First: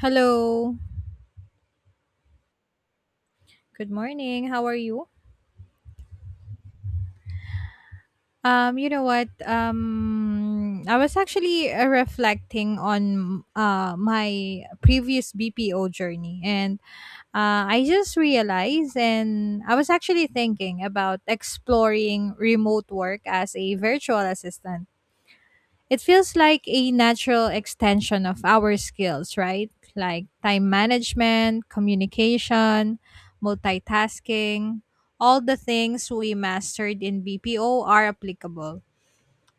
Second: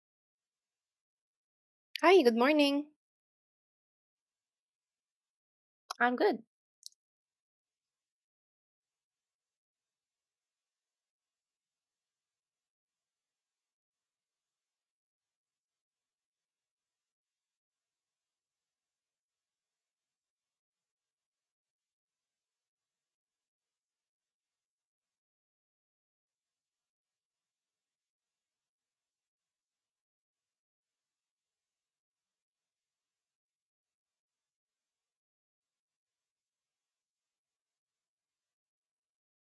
Hello. Hi, good morning. Good morning. How are you? I'm good. You know what? I was actually reflecting on my previous BPO journey, and I just realized, and I was actually thinking about exploring remote work as a virtual assistant. It feels like a natural extension of our skills, right? Like time management, communication, multitasking, all the things we mastered in BPO are applicable.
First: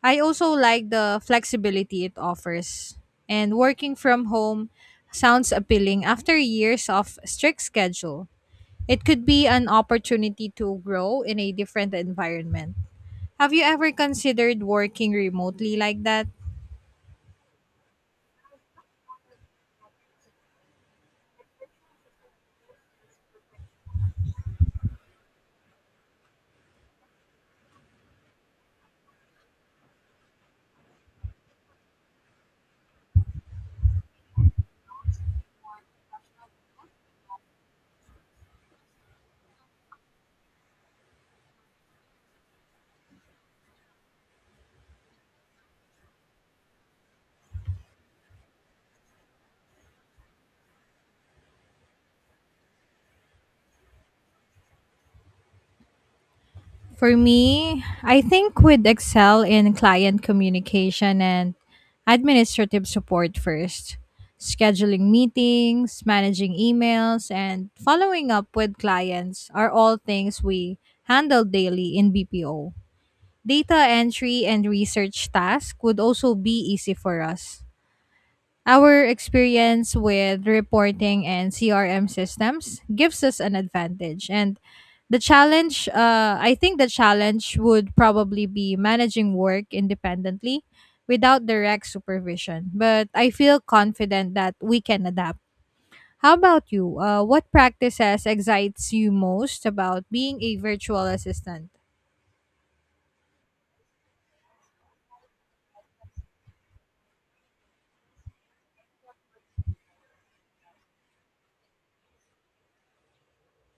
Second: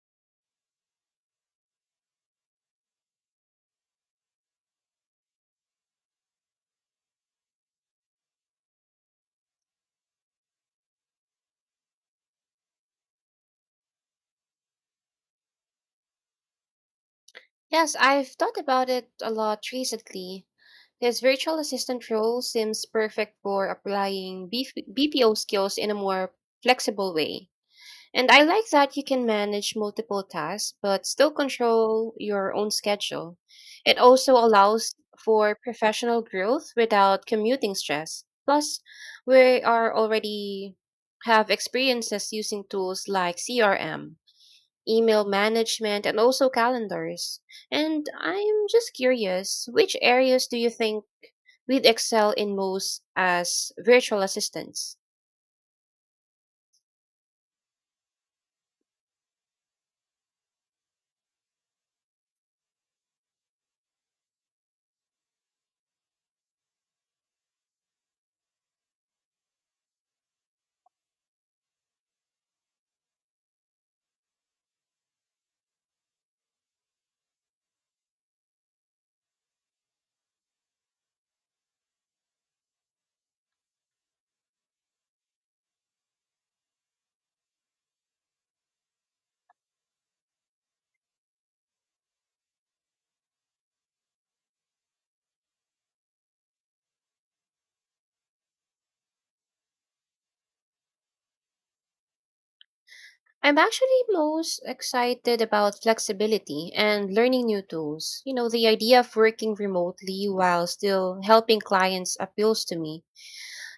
I also like the flexibility it offers. And working from home sounds appealing after years of strict schedule. It could be an opportunity to grow in a different environment. Have you ever considered working remotely like that? Yes, I've thought about it a lot recently. This virtual assistant role seems perfect for applying BPO skills in a more flexible way. And I like that you can manage multiple tasks but still control your own schedule. It also allows for professional growth without commuting stress. Plus, we are already have experiences using tools like CRM, email management, and also calendars. And I'm just curious, which areas do you think we'd excel in most as virtual assistants? For me, I think we'd excel in client communication and administrative support first. Scheduling meetings, managing emails, and following up with clients are all things we handle daily in BPO. Data entry and research tasks would also be easy for us. Our experience with reporting and CRM systems gives us an advantage. And the challenge, I think the challenge would probably be managing work independently without direct supervision. But I feel confident that we can adapt. How about you? What practices excites you most about being a virtual assistant? I'm actually most excited about flexibility and learning new tools. You know, the idea of working remotely while still helping clients appeals to me.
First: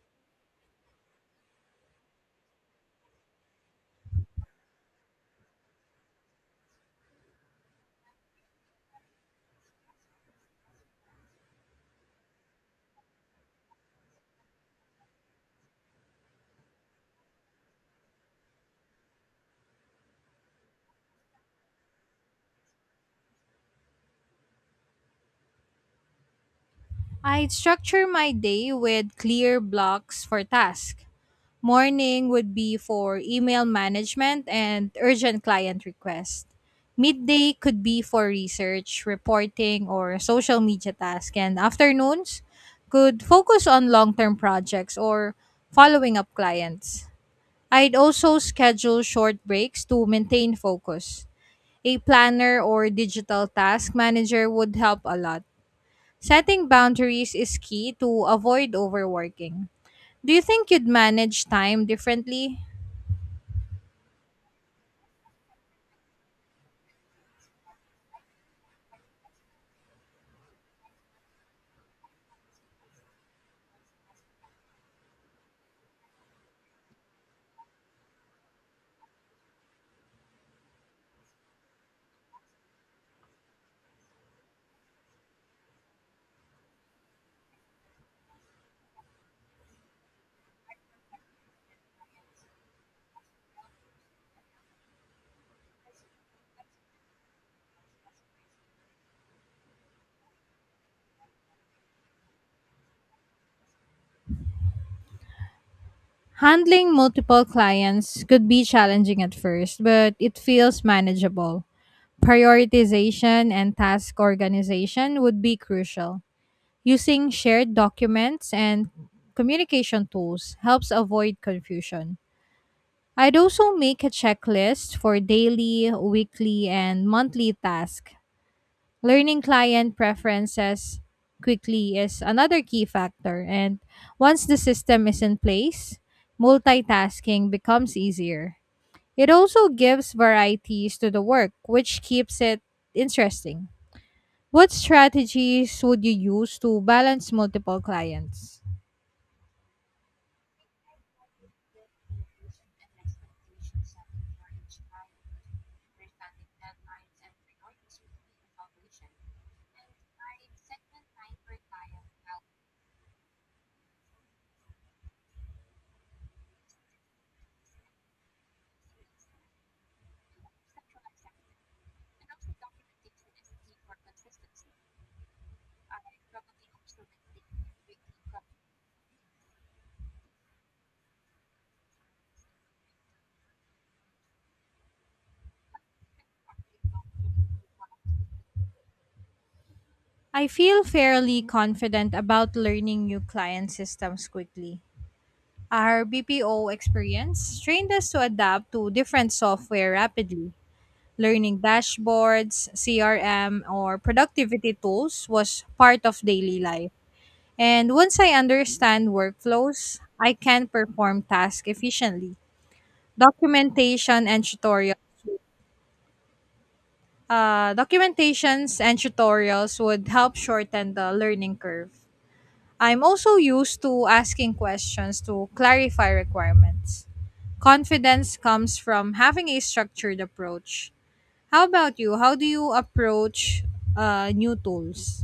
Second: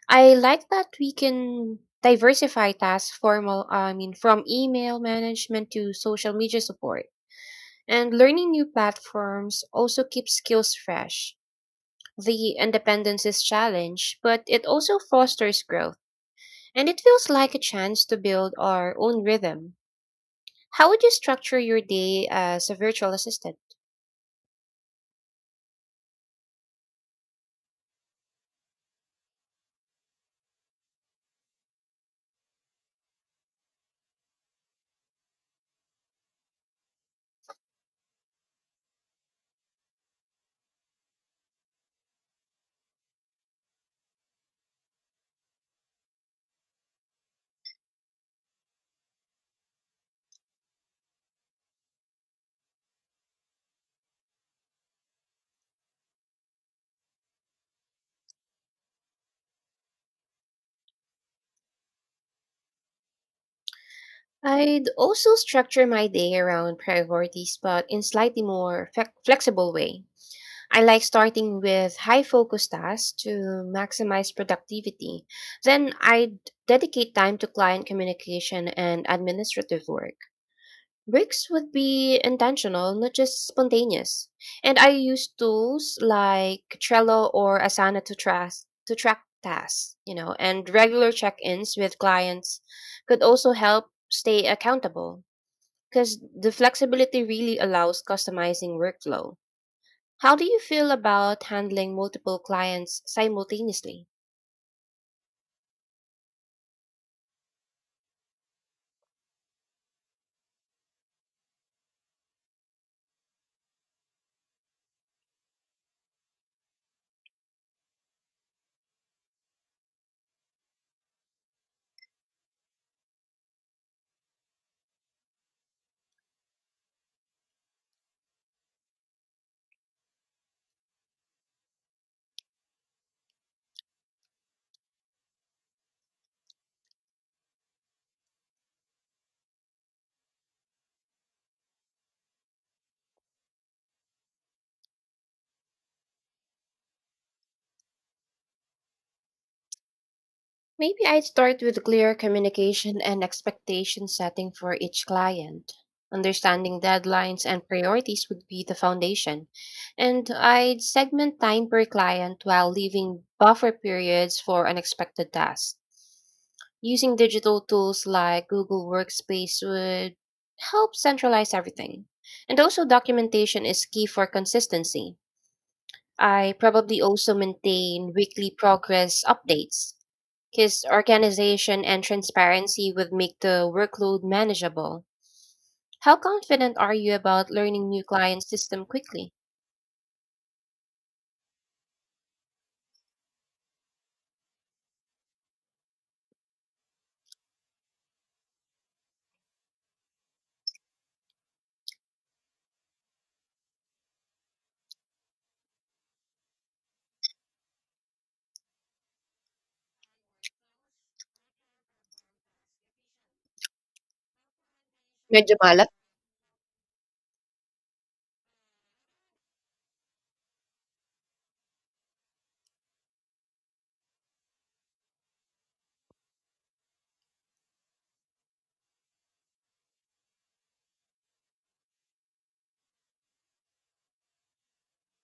I like that we can diversify tasks formal I mean from email management to social media support. And learning new platforms also keeps skills fresh. The independence is challenge, but it also fosters growth, and it feels like a chance to build our own rhythm. How would you structure your day as a virtual assistant? I structure my day with clear blocks for tasks. Morning would be for email management and urgent client requests. Midday could be for research, reporting, or social media tasks. And afternoons could focus on long term projects or following up clients. I'd also schedule short breaks to maintain focus. A planner or digital task manager would help a lot. Setting boundaries is key to avoid overworking. Do you think you'd manage time differently? I'd also structure my day around priorities, but in slightly more flexible way. I like starting with high focus tasks to maximize productivity. Then I dedicate time to client communication and administrative work. Breaks would be intentional, not just spontaneous. And I use tools like Trello or Asana to track tasks, you know, and regular check-ins with clients could also help stay accountable because the flexibility really allows customizing workflow. How do you feel about handling multiple clients simultaneously? Handling multiple clients could be challenging at first, but it feels manageable. Prioritization and task organization would be crucial. Using shared documents and communication tools helps avoid confusion. I'd also make a checklist for daily, weekly, and monthly tasks. Learning client preferences quickly is another key factor. And once the system is in place, multitasking becomes easier. It also gives varieties to the work, which keeps it interesting. What strategies would you use to balance multiple clients? Maybe I'd start with clear communication and expectation setting for each client. Understanding deadlines and priorities would be the foundation. And I'd segment time per client while leaving buffer periods for unexpected tasks. Using digital tools like Google Workspace would help centralize everything. And also, documentation is key for consistency. I probably also maintain weekly progress updates because organization and transparency would make the workload manageable. How confident are you about learning new client system quickly? I feel fairly confident about learning new client systems quickly. Our BPO experience trained us to adapt to different software rapidly. Learning dashboards, CRM, or productivity tools was part of daily life. And once I understand workflows, I can perform tasks efficiently. Documentation and tutorial Medyo malas. Documentations and tutorials would help shorten the learning curve. I'm also used to asking questions to clarify requirements. Confidence comes from having a structured approach. How about you? How do you approach new tools?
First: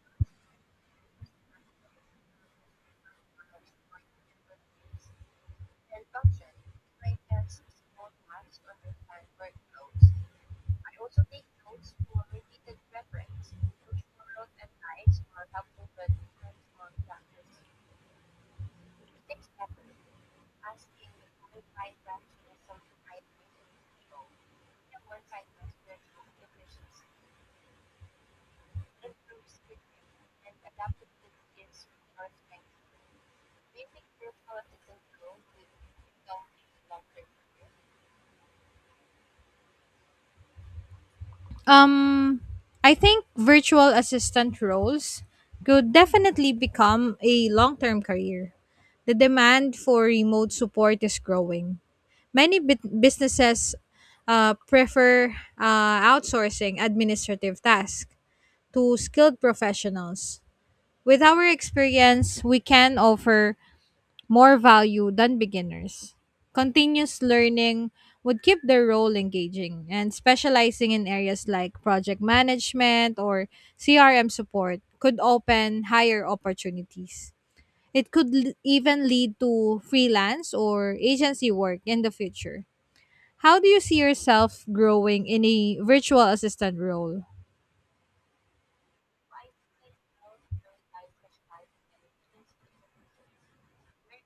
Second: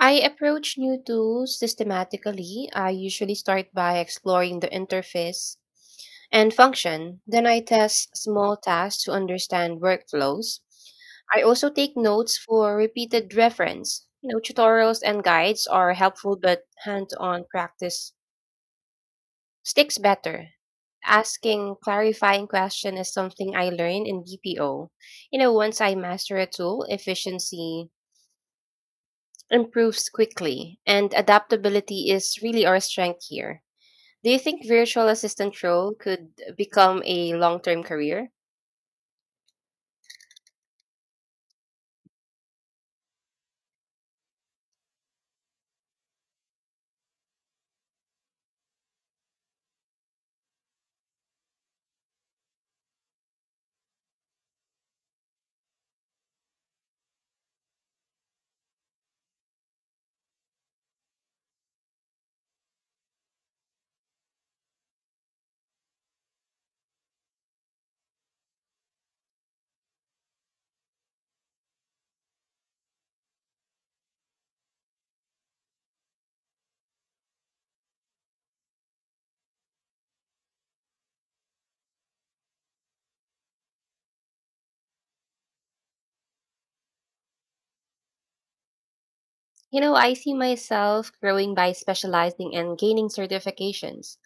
I approach new tools systematically. I usually start by exploring the interface and function. Then I test small tasks to understand workflows. I also take notes for repeated reference. You know, tutorials and guides are helpful, but hands-on practice sticks better. Asking clarifying question is something I learned in BPO. You know, once I master a tool, efficiency improves quickly, and adaptability is really our strength here. Do you think virtual assistant role could become a long-term career? um I think virtual assistant roles could definitely become a long-term career. The demand for remote support is growing. Many businesses prefer outsourcing administrative tasks to skilled professionals. With our experience, we can offer more value than beginners. Continuous learning would keep their role engaging and specializing in areas like project management or CRM support could open higher opportunities. It could even lead to freelance or agency work in the future. How do you see yourself growing in a virtual assistant role? You know, I see myself growing by specializing and gaining certifications,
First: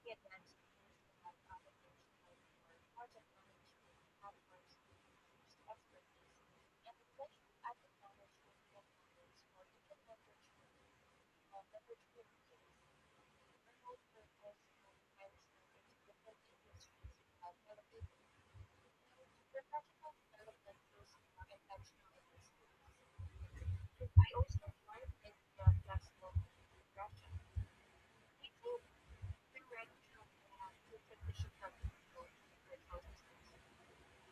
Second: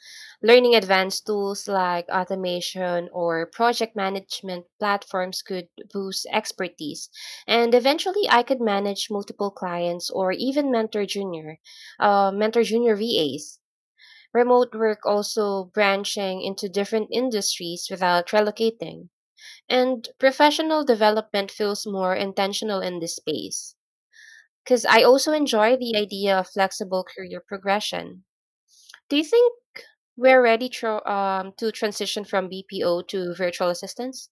learning advanced tools like automation or project management platforms could boost expertise, and eventually I could manage multiple clients or even mentor junior VAs. Remote work also branching into different industries without relocating. And professional development feels more intentional in this space. Because I also enjoy the idea of flexible career progression. Do you think we're ready to transition from BPO to virtual assistants?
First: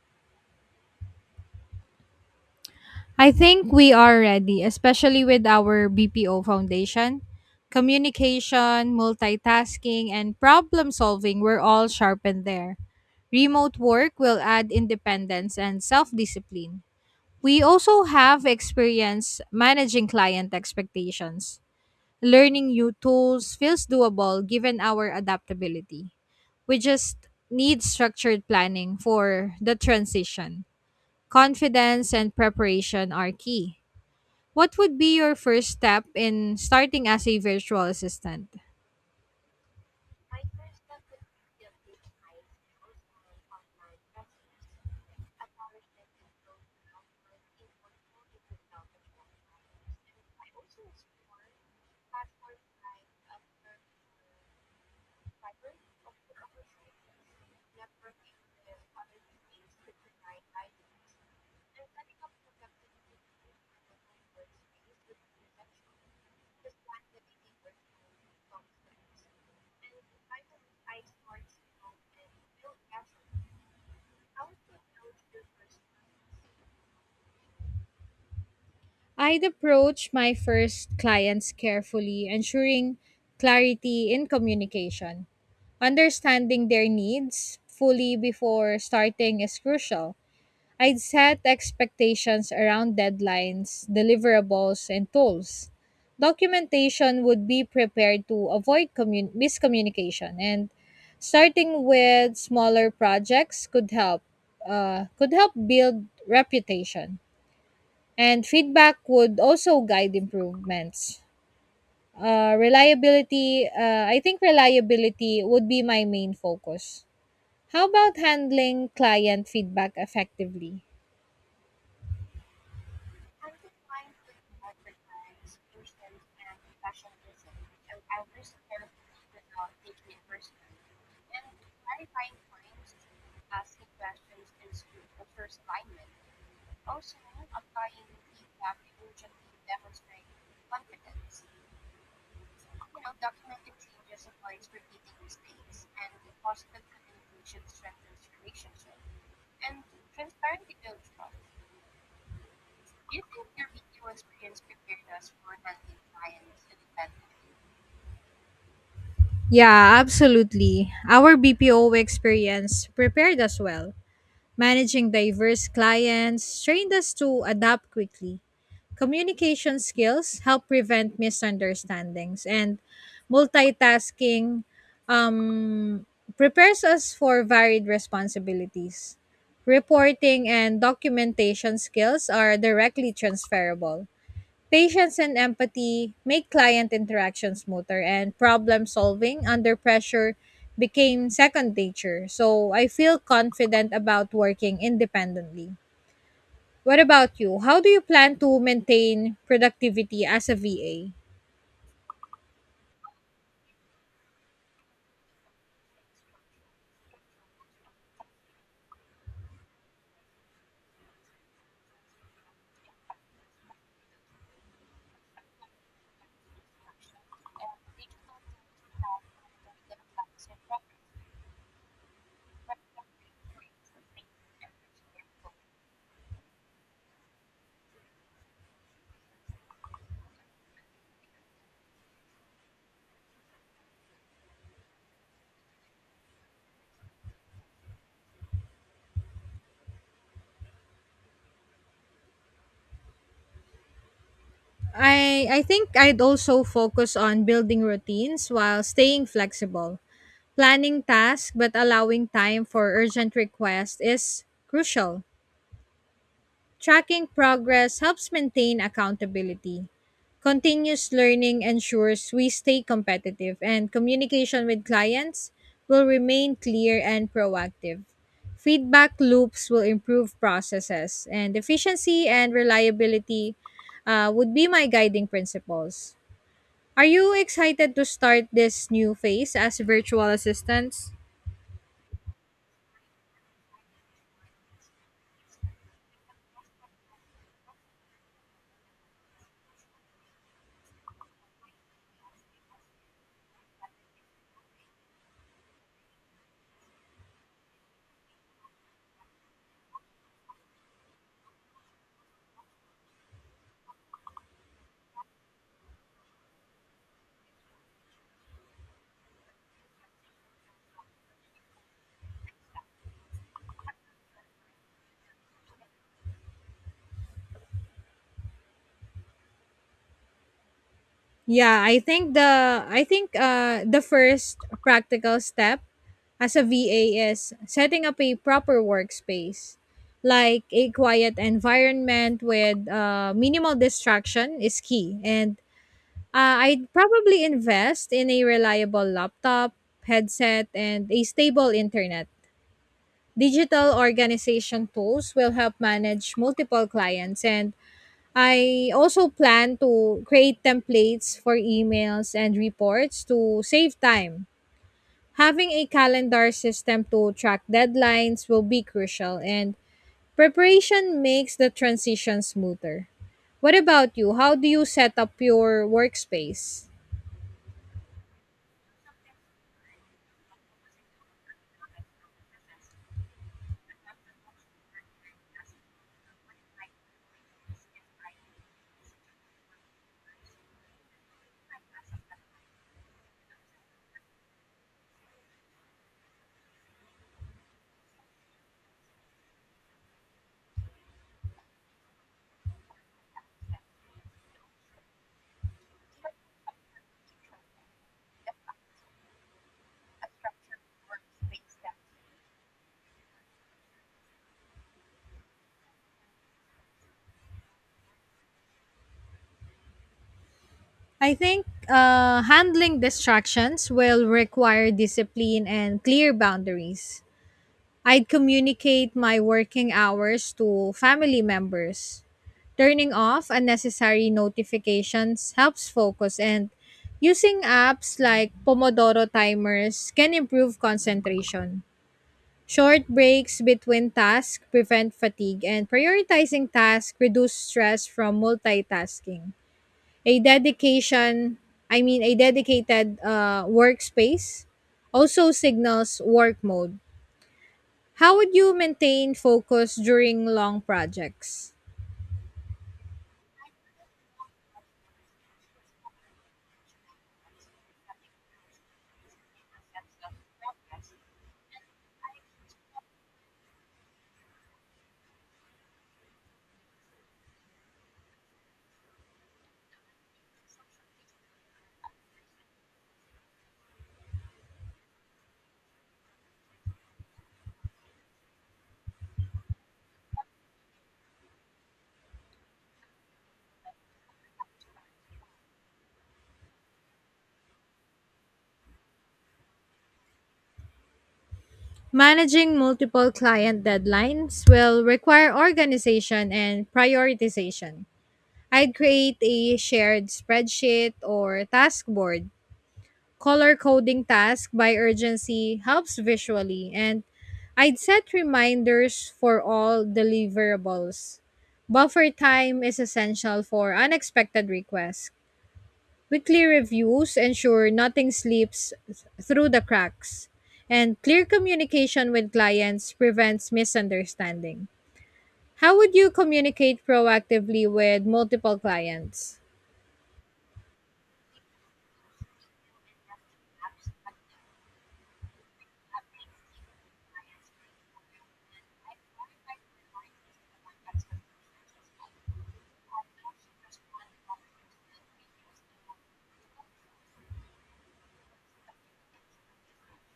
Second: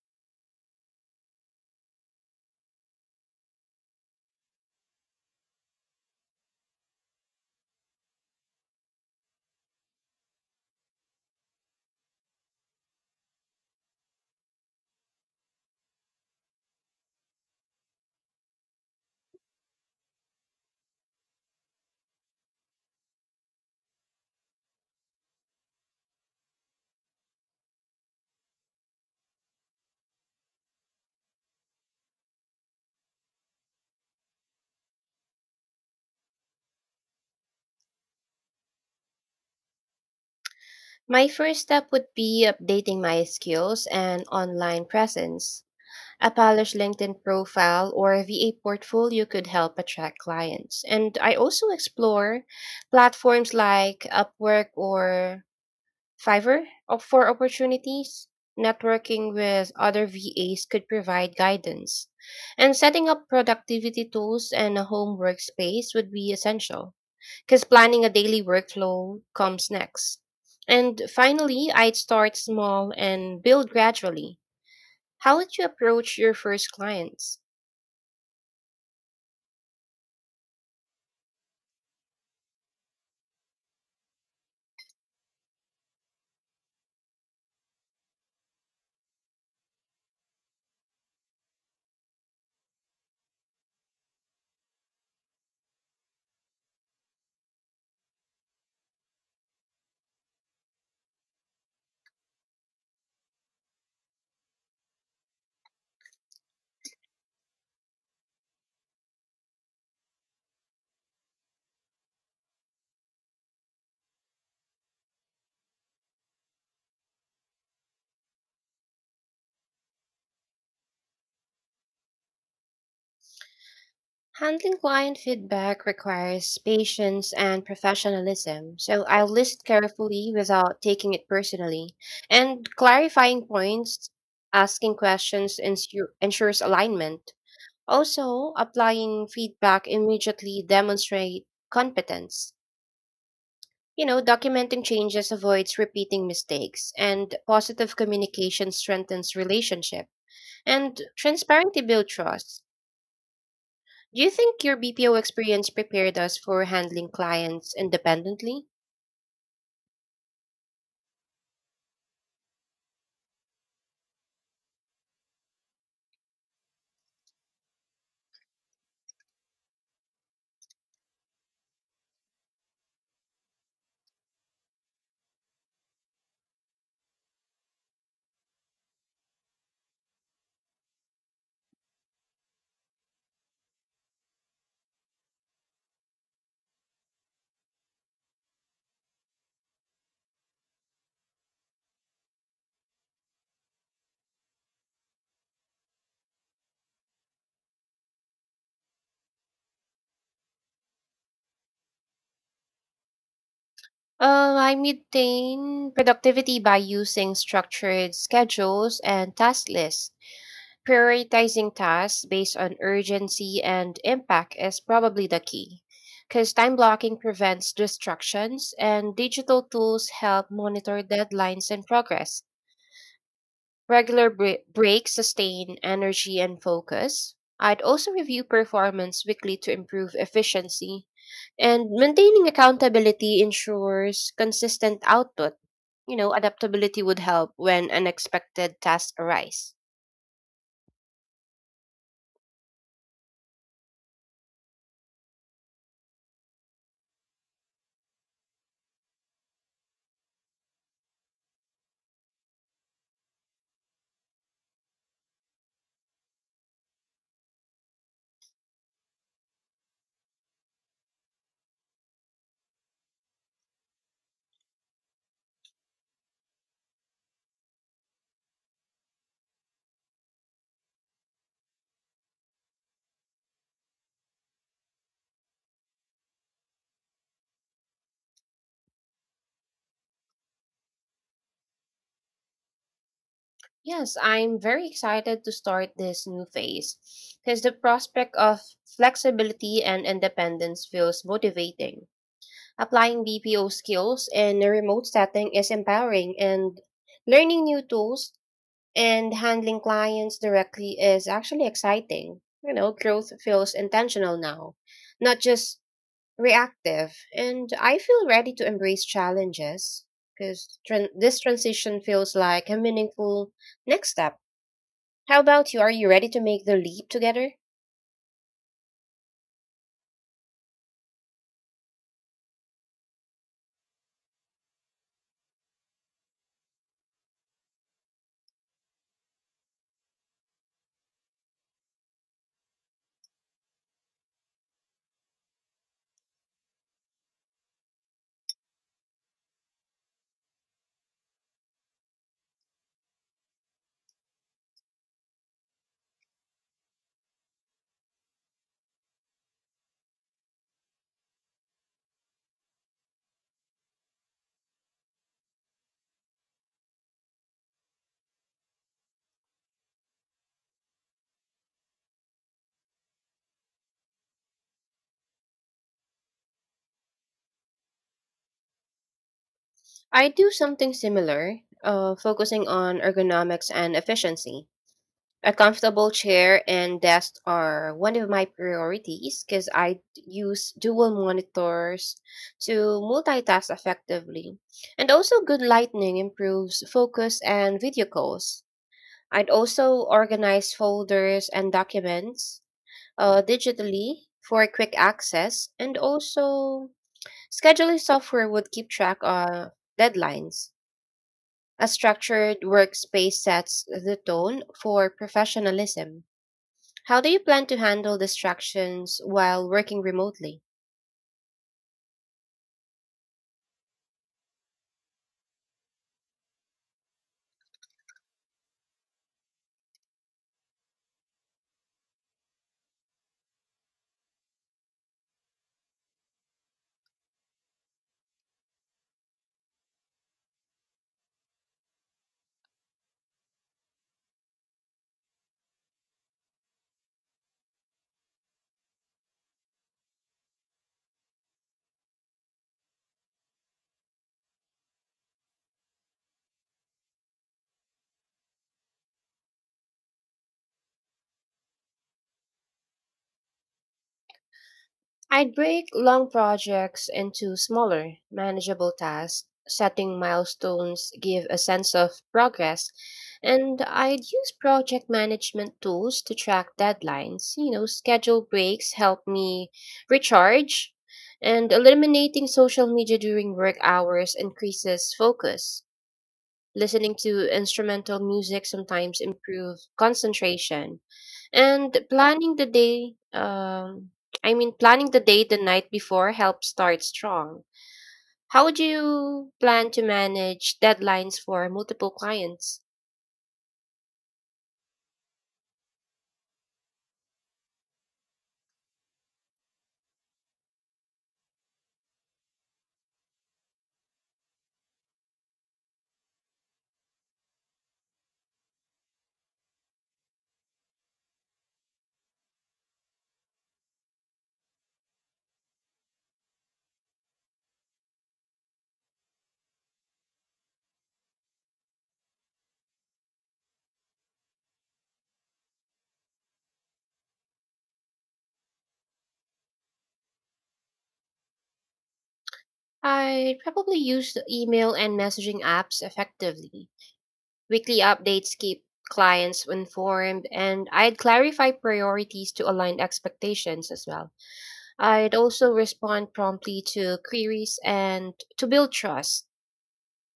I think we are ready, especially with our BPO foundation. Communication, multitasking, and problem solving were all sharpened there. Remote work will add independence and self discipline. We also have experience managing client expectations. Learning new tools feels doable given our adaptability. We just need structured planning for the transition. Confidence and preparation are key. What would be your first step in starting as a virtual assistant? My first step would be updating my skills and online presence. A polished LinkedIn profile or VA portfolio could help attract clients. And I also explore platforms like Upwork or for opportunities. Networking with other VAs could provide guidance. And setting up productivity tools and a home workspace would be essential because planning a daily workflow comes next. And finally, I'd start small and build gradually. How would you approach your first clients? I'd approach my first clients carefully, ensuring clarity in communication. Understanding their needs fully before starting is crucial. I'd set expectations around deadlines, deliverables, and tools. Documentation would be prepared to avoid miscommunication, and starting with smaller projects could help. Could help build reputation, and feedback would also guide improvements. I think reliability would be my main focus. How about handling client feedback effectively? Handling client feedback requires patience and professionalism, so I listen carefully without taking it personally. And clarifying points, asking questions ensures alignment. Also, applying feedback immediately demonstrate competence. You know, documenting changes avoids repeating mistakes, and positive communication strengthens relationship. And transparency builds trust. Do you think your BPO experience prepared us for handling clients independently? Yeah, absolutely. Our BPO experience prepared us well. Managing diverse clients trained us to adapt quickly. Communication skills help prevent misunderstandings, and multitasking um, prepares us for varied responsibilities. Reporting and documentation skills are directly transferable. Patience and empathy make client interaction smoother, and problem solving under pressure became second nature. So I feel confident about working independently. What about you? How do you plan to maintain productivity as a VA? I maintain productivity by using structured schedules and task lists. Prioritizing tasks based on urgency and impact is probably the key, because time blocking prevents distractions, and digital tools help monitor deadlines and progress. Breaks sustain energy and focus. I'd also review performance weekly to improve efficiency. And maintaining accountability ensures consistent output. You know, adaptability would help when unexpected tasks arise. I think I'd also focus on building routines while staying flexible. Planning tasks but allowing time for urgent requests is crucial. Tracking progress helps maintain accountability. Continuous learning ensures we stay competitive, and communication with clients will remain clear and proactive. Feedback loops will improve processes, and efficiency and reliability would be my guiding principles. Are you excited to start this new phase as virtual assistants? Yes, I'm very excited to start this new phase because the prospect of flexibility and independence feels motivating. Applying BPO skills in a remote setting is empowering, and learning new tools and handling clients directly is actually exciting. You know, growth feels intentional now, not just reactive. And I feel ready to embrace challenges because tran this transition feels like a meaningful next step. How about you? Are you ready to make the leap together? Yeah, I think the first practical step as a VA is setting up a proper workspace. Like a quiet environment with minimal distraction is key. And I'd probably invest in a reliable laptop, headset, and a stable internet. Digital organization tools will help manage multiple clients and I also plan to create templates for emails and reports to save time. Having a calendar system to track deadlines will be crucial, and preparation makes the transition smoother. What about you? How do you set up your workspace? I do something similar, focusing on ergonomics and efficiency. A comfortable chair and desk are one of my priorities because use dual monitors to multitask effectively. And also, good lighting improves focus and video calls. I'd also organize folders and documents digitally for quick access, and also, scheduling software would keep track of deadlines. A structured workspace sets the tone for professionalism. How do you plan to handle distractions while working remotely? I think handling distractions will require discipline and clear boundaries. I'd communicate my working hours to family members. Turning off unnecessary notifications helps focus, and using apps like Pomodoro timers can improve concentration. Short breaks between tasks prevent fatigue, and prioritizing tasks reduce stress from multitasking. A dedication, I mean, a dedicated workspace also signals work mode. How would you maintain focus during long projects? I'd break long projects into smaller, manageable tasks. Setting milestones give a sense of progress, and I'd use project management tools to track deadlines. You know, schedule breaks help me recharge, and eliminating social media during work hours increases focus. Listening to instrumental music sometimes improves concentration. And planning the day the night before helps start strong. How would you plan to manage deadlines for multiple Managing clients? multiple client deadlines will require organization and prioritization. I'd create a shared spreadsheet or task board. Color coding tasks by urgency helps visually, and I'd set reminders for all deliverables. Buffer time is essential for unexpected requests. Weekly reviews ensure nothing slips through the cracks, and clear communication with clients prevents misunderstanding. How would you communicate proactively with multiple clients? I probably use the email and messaging apps effectively. Weekly updates keep clients informed, and I'd clarify priorities to align expectations as well. I'd also respond promptly to queries and to build trust,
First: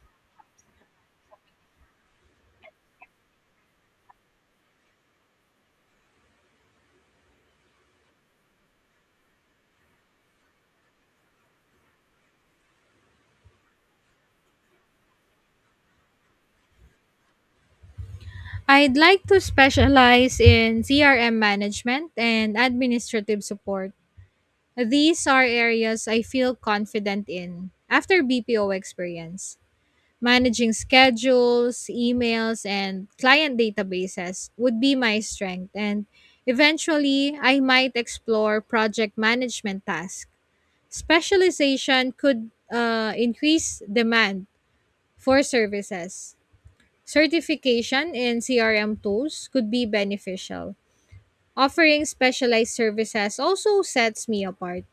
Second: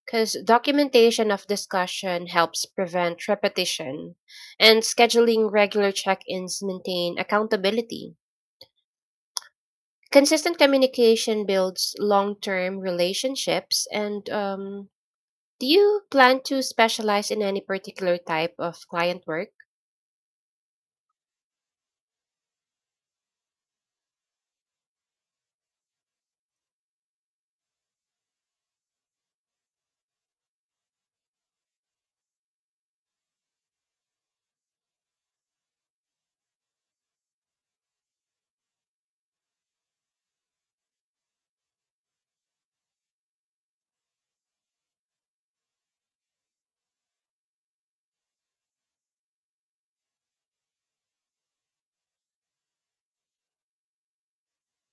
because documentation of discussion helps prevent repetition, and scheduling regular check ins maintain accountability. Consistent communication builds long term relationships. And Do you plan to specialize in any particular type of I'd client like to work? specialize in CRM management and administrative support. These are areas I feel confident in after BPO experience. Managing schedules, emails, and client databases would be my strength, and eventually, I might explore project management tasks. Specialization could increase demand for services. Certification in CRM tools could be beneficial. Offering specialized services also sets me apart.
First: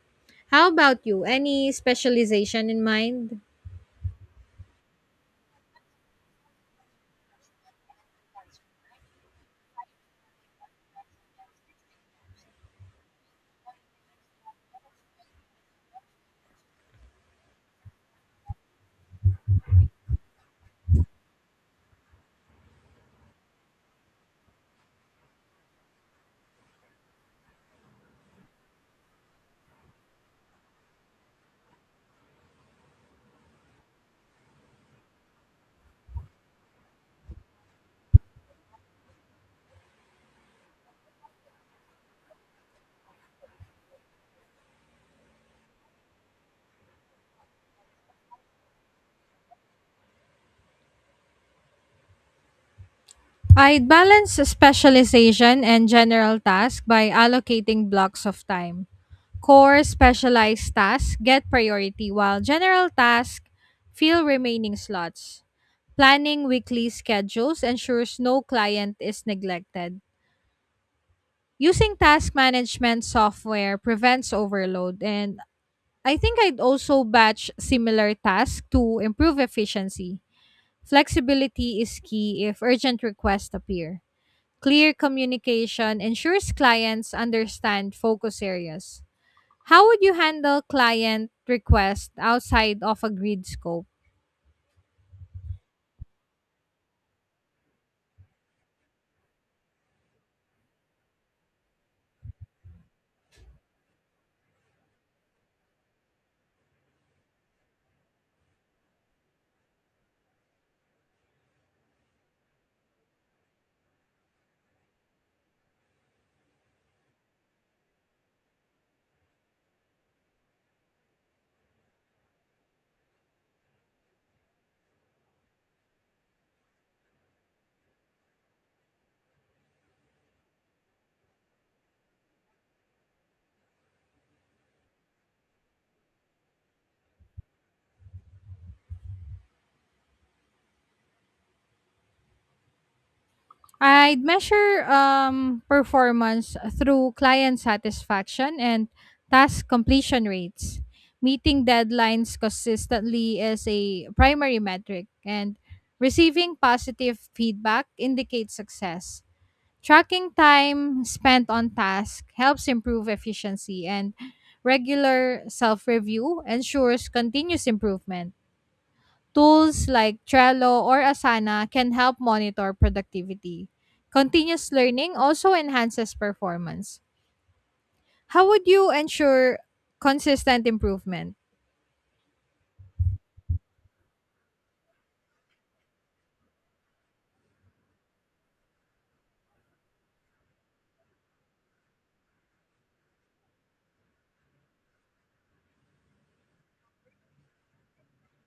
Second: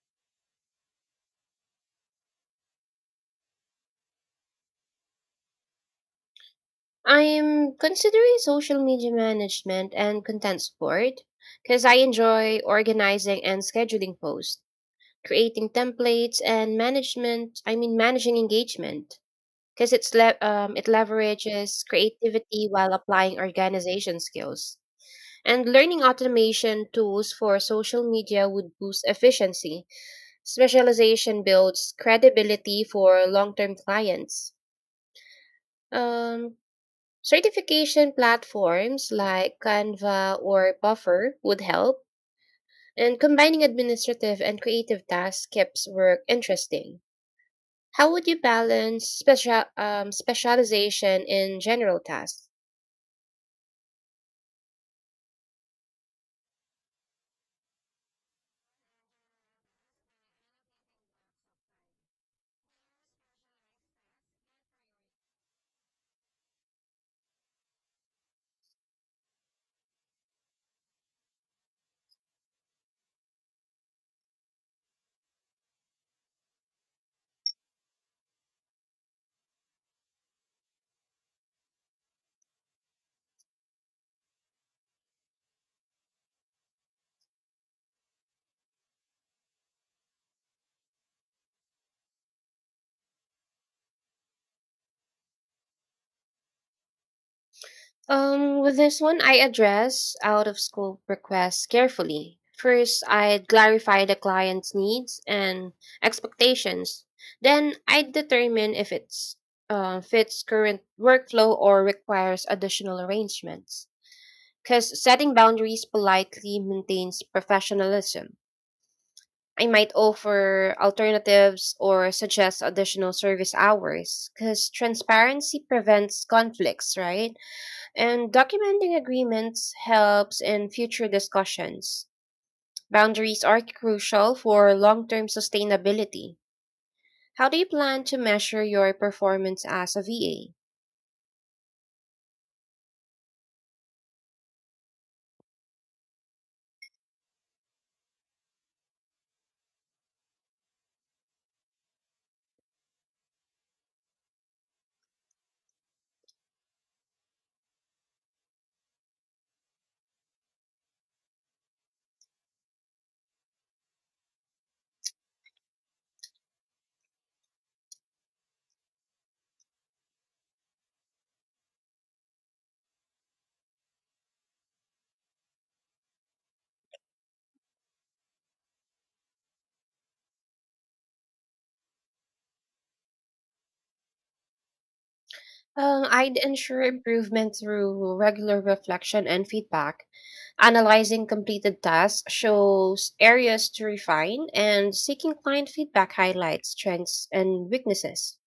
How about you? Any specialization in mind? I'm considering social media management and content support because I enjoy organizing and scheduling posts, creating templates, and managing engagement, because it leverages creativity while applying organization skills. And learning automation tools for social media would boost efficiency. Specialization builds credibility for long-term clients. Um, Certification platforms like Canva or Buffer would help. And combining administrative and creative tasks keeps work interesting. How would you balance specialization in general tasks? I'd balance specialization and general task by allocating blocks of time. Core specialized tasks get priority while general tasks fill remaining slots. Planning weekly schedules ensures no client is neglected. Using task management software prevents overload and I think I'd also batch similar tasks to improve efficiency. Flexibility is key if urgent requests appear. Clear communication ensures clients understand focus areas. How would you handle client requests outside of agreed scope? With this one, I address out of scope requests carefully. First, I'd clarify the client's needs and expectations. Then, I'd determine if it's fits current workflow or requires additional arrangements. Because setting boundaries politely maintains professionalism. I might offer alternatives or suggest additional service hours because transparency prevents conflicts, right? And documenting agreements helps in future discussions. Boundaries are crucial for long term sustainability. How do you plan to measure your performance as a VA? I'd measure performance through client satisfaction and task completion rates. Meeting deadlines consistently is a primary metric, and receiving positive feedback indicates success. Tracking time spent on task helps improve efficiency and regular self-review ensures continuous improvement. Tools like Trello or Asana can help monitor productivity. Continuous learning also enhances performance. How would you ensure consistent improvement? I'd ensure improvement through regular reflection and feedback. Analyzing completed tasks shows areas to refine, and seeking client feedback highlights strengths and weaknesses.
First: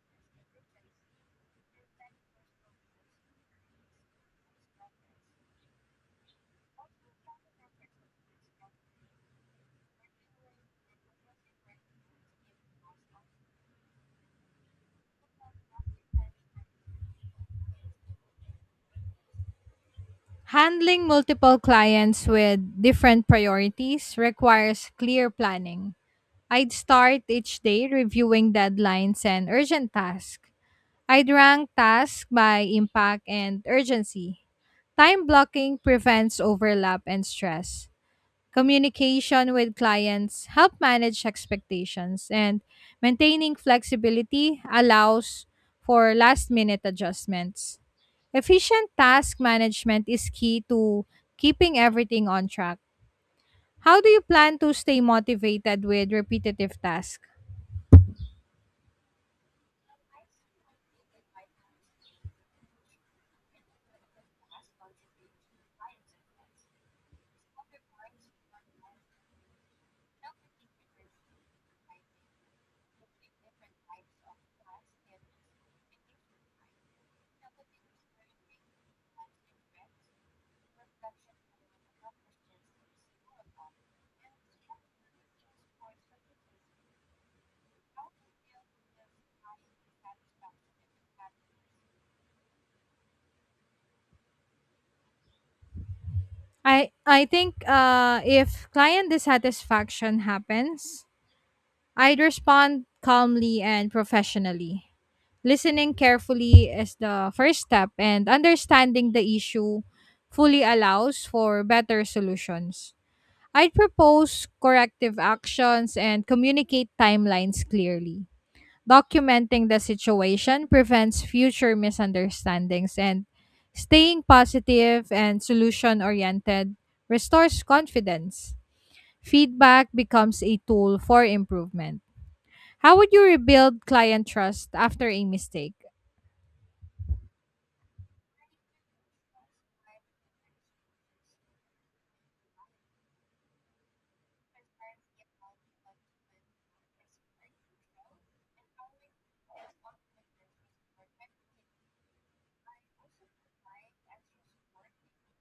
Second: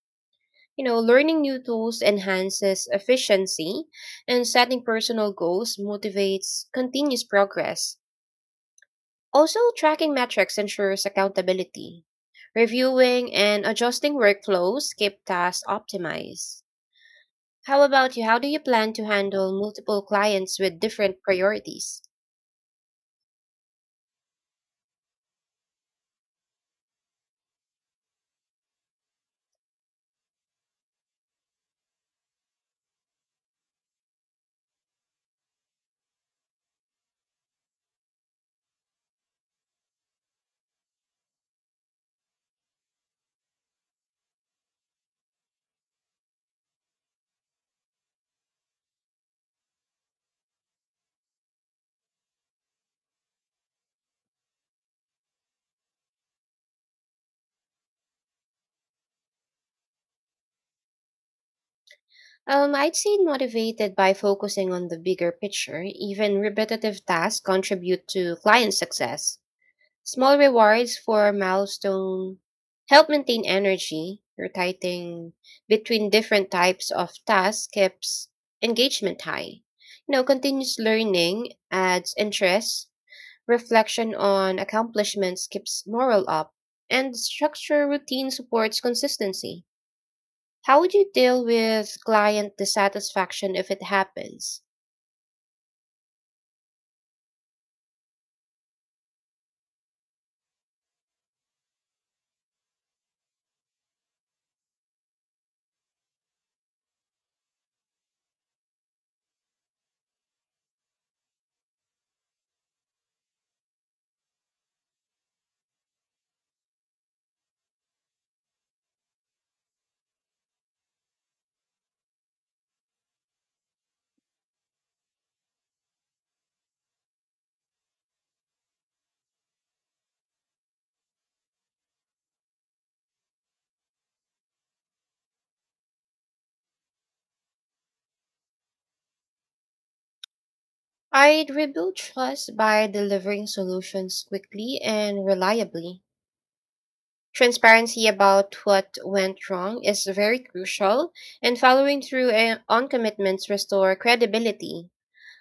You know, learning new tools enhances efficiency, and setting personal goals motivates continuous progress. Also, tracking metrics ensures accountability. Reviewing and adjusting workflows keep tasks optimized. How about you? How do you plan to handle multiple clients with Handling different multiple priorities? clients with different priorities requires clear planning. I'd start each day reviewing deadlines and urgent tasks. I rank tasks by impact and urgency. Time blocking prevents overlap and stress. Communication with clients help manage expectations and maintaining flexibility allows for last minute adjustments. Efficient task management is key to keeping everything on track. How do you plan to stay motivated with repetitive tasks? I'd say motivated by focusing on the bigger picture. Even repetitive tasks contribute to client success. Small rewards for milestone help maintain energy. Rotating between different types of tasks keeps engagement high. You know, continuous learning adds interest. Reflection on accomplishments keeps morale up, and structure routine supports consistency. How would you deal with client dissatisfaction if it happens? I think if client dissatisfaction happens, I'd respond calmly and professionally. Listening carefully is the first step, and understanding the issue fully allows for better solutions. I'd propose corrective actions and communicate timelines clearly. Documenting the situation prevents future misunderstandings, and staying positive and solution oriented restores confidence. Feedback becomes a tool for improvement. How would you rebuild client trust after a mistake? I'd rebuild trust by delivering solutions quickly and reliably. Transparency about what went wrong is very crucial, and following through on commitments restore credibility.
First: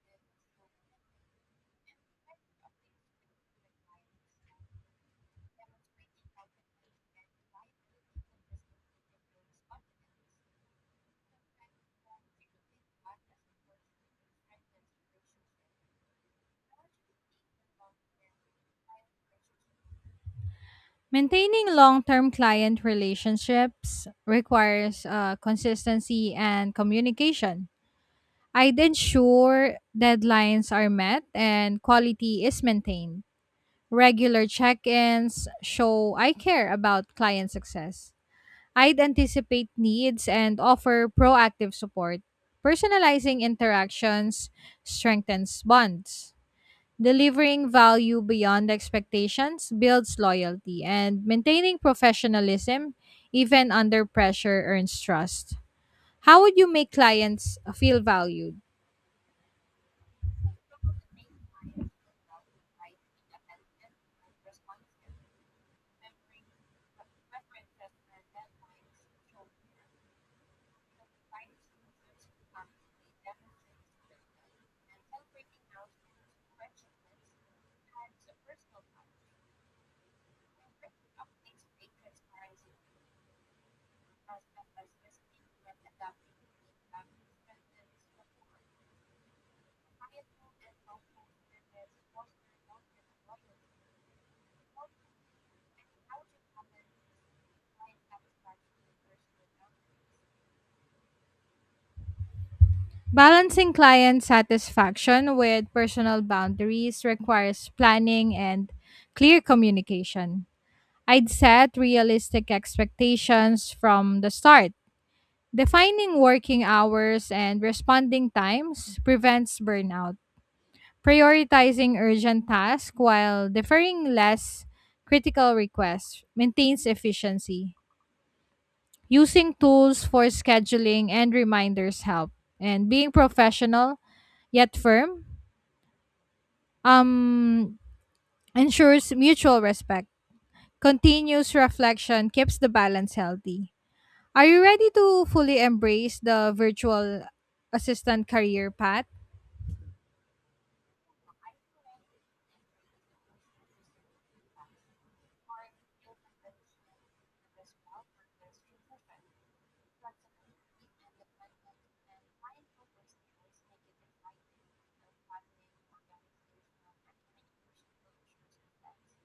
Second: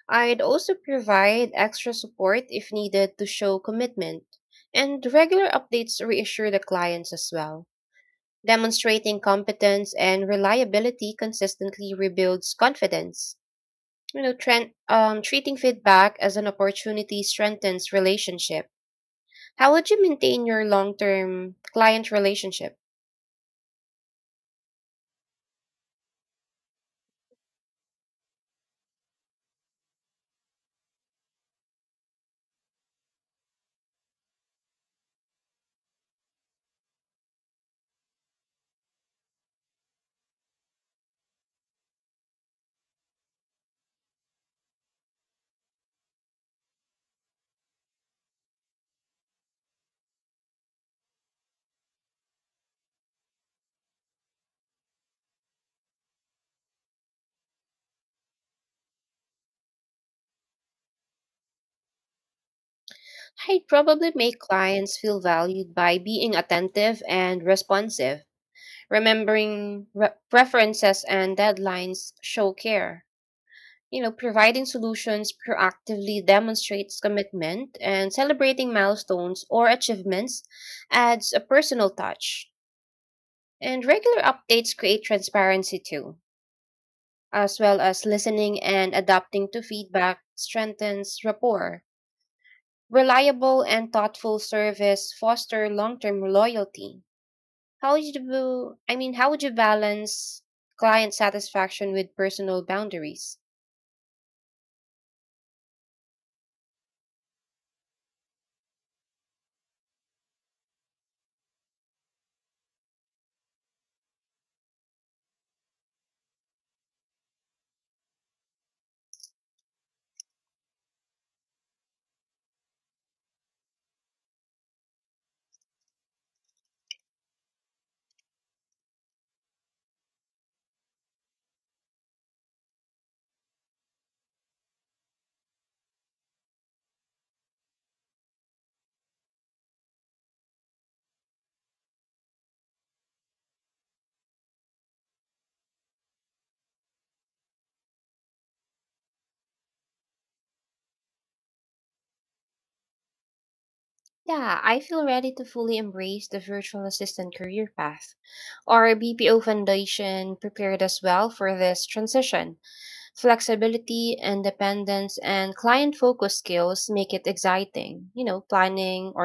I'd also provide extra support if needed to show commitment, and regular updates reassure the clients as well. Demonstrating competence and reliability consistently rebuilds confidence. You know, treating feedback as an opportunity strengthens relationship. How would you maintain your long-term Maintaining long client term relationship? client relationships requires consistency and communication. I'd ensure deadlines are met and quality is maintained. Regular check ins show I care about client success. I'd anticipate needs and offer proactive support. Personalizing interactions strengthens bonds. Delivering value beyond expectations builds loyalty, and maintaining professionalism, even under pressure, earns trust. How would you make clients feel valued? Personal I'd probably make clients feel valued by being attentive and responsive. Remembering preferences and deadlines show care. You know, providing solutions proactively demonstrates commitment, and touch. celebrating milestones or achievements adds a personal Updates touch. And regular updates create transparency too, as well as listening and adapting to feedback strengthens rapport. Reliable and thoughtful service foster long-term loyalty. How would you balance client satisfaction with personal boundaries? balancing client satisfaction with personal boundaries requires planning and clear communication. I'd set realistic expectations from the start. Defining working hours and responding times prevents burnout. Prioritizing urgent tasks while deferring less critical requests maintains efficiency. Using tools for scheduling and reminders help. And being professional yet firm um, ensures mutual respect. Continuous reflection keeps the balance healthy. Are you ready to fully embrace the virtual assistant career path? Yeah, I feel ready to fully Bilingual embrace the virtual conventional assistant career is well path. practiced in Our profession, BPO Foundation flexibility prepared us and well for this dependence, and transition. mindful procedures make it Flexibility, inviting, independence, and inviting client focused organizational and skills make interpersonal it exciting. You cultures effects. know, And the team's learning growth planning, will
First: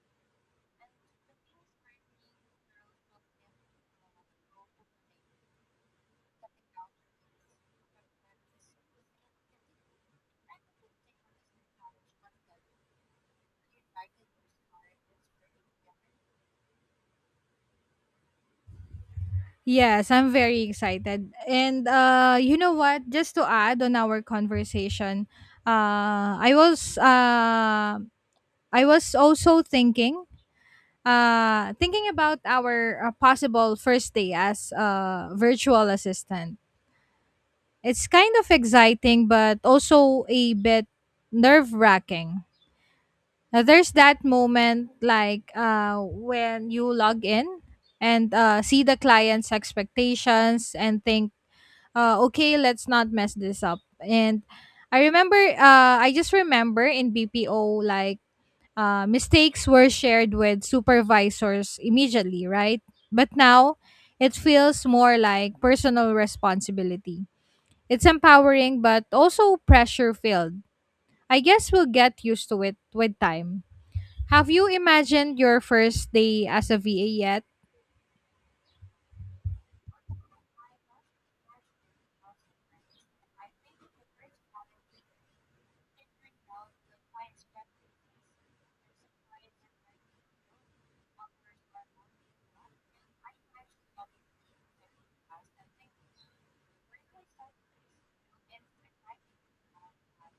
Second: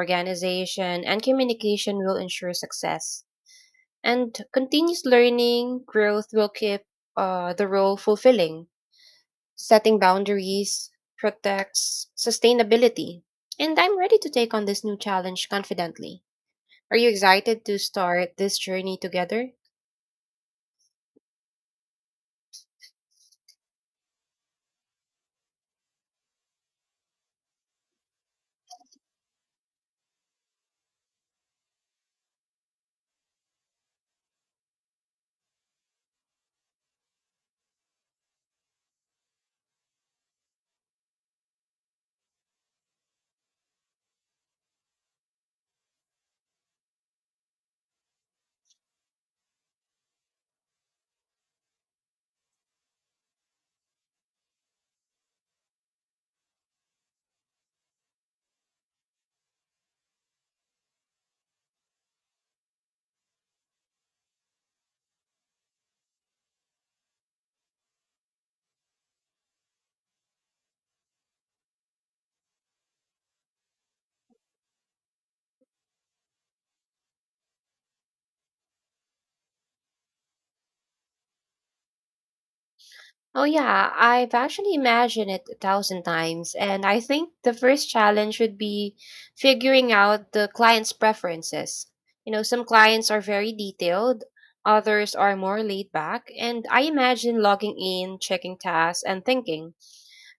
give and people a goal communication will ensure success. of thing that And the culture continuous is learning, growth will keep the role fulfilling. preferences within the team. Setting And the boundaries good thing is the protects knowledge content, sustainability. And the I'm ready invited to take on person this are new challenge inspiring. confidently. Are you excited to start this journey together? Yes, I'm very excited. And you know what, just to add on our conversation, uh I was uh I was also thinking thinking about our possible first day as a virtual assistant. It's kind of exciting but also a bit nerve-wracking. There's that moment like when you log in and see the client's expectations and think okay, let's not mess this up. And I just remember in BPO, like, mistakes were shared with supervisors immediately, right? But now it feels more like personal responsibility. It's empowering, but also pressure filled. I guess we'll get used to it with time. Have you imagined your first day as a VA yet? Oh, yeah, I've actually imagined it 1,000 times, and I think the first challenge would be figuring out the client's preferences. You know, some clients are very detailed, others are more laid back, and I imagine logging in, checking tasks, and thinking,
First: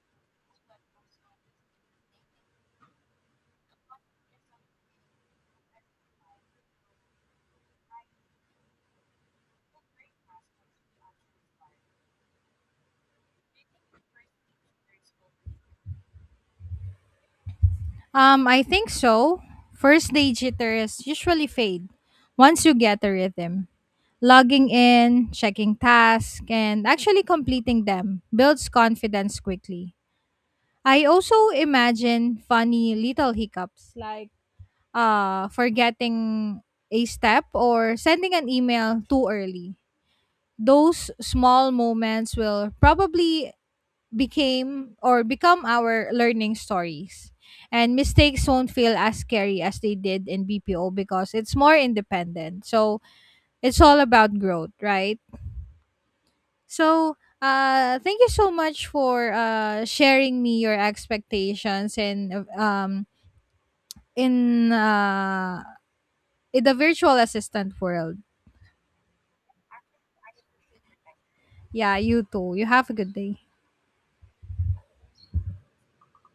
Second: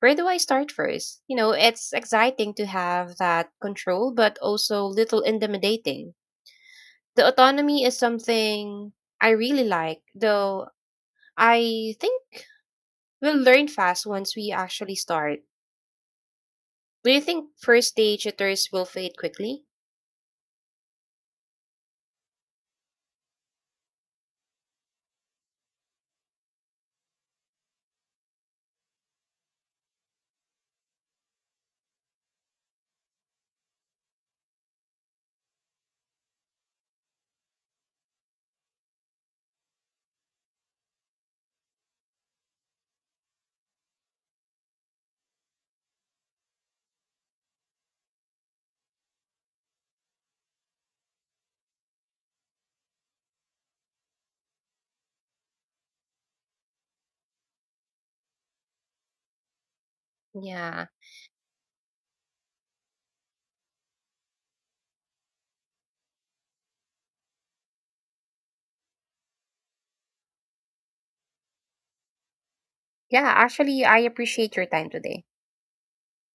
where do I start first? You know, it's exciting to have that control, but also little intimidating. The autonomy is something I really like, though I think we'll learn fast once we actually start. Do you think first day I tutors will think fade so. quickly? First day jitters usually fade once you get a rhythm. Logging in, checking tasks, and actually completing them builds confidence quickly. I also imagine funny little hiccups like forgetting a step or sending an email too early. Those small moments will probably became or become our learning stories. And mistakes won't feel as scary as they did in BPO because it's more independent. So it's all about growth, right? So thank you so much for sharing me your Yeah. expectations and in uh, in the virtual assistant world. Yeah, you too. You have a good Yeah, day. actually, I appreciate your time today.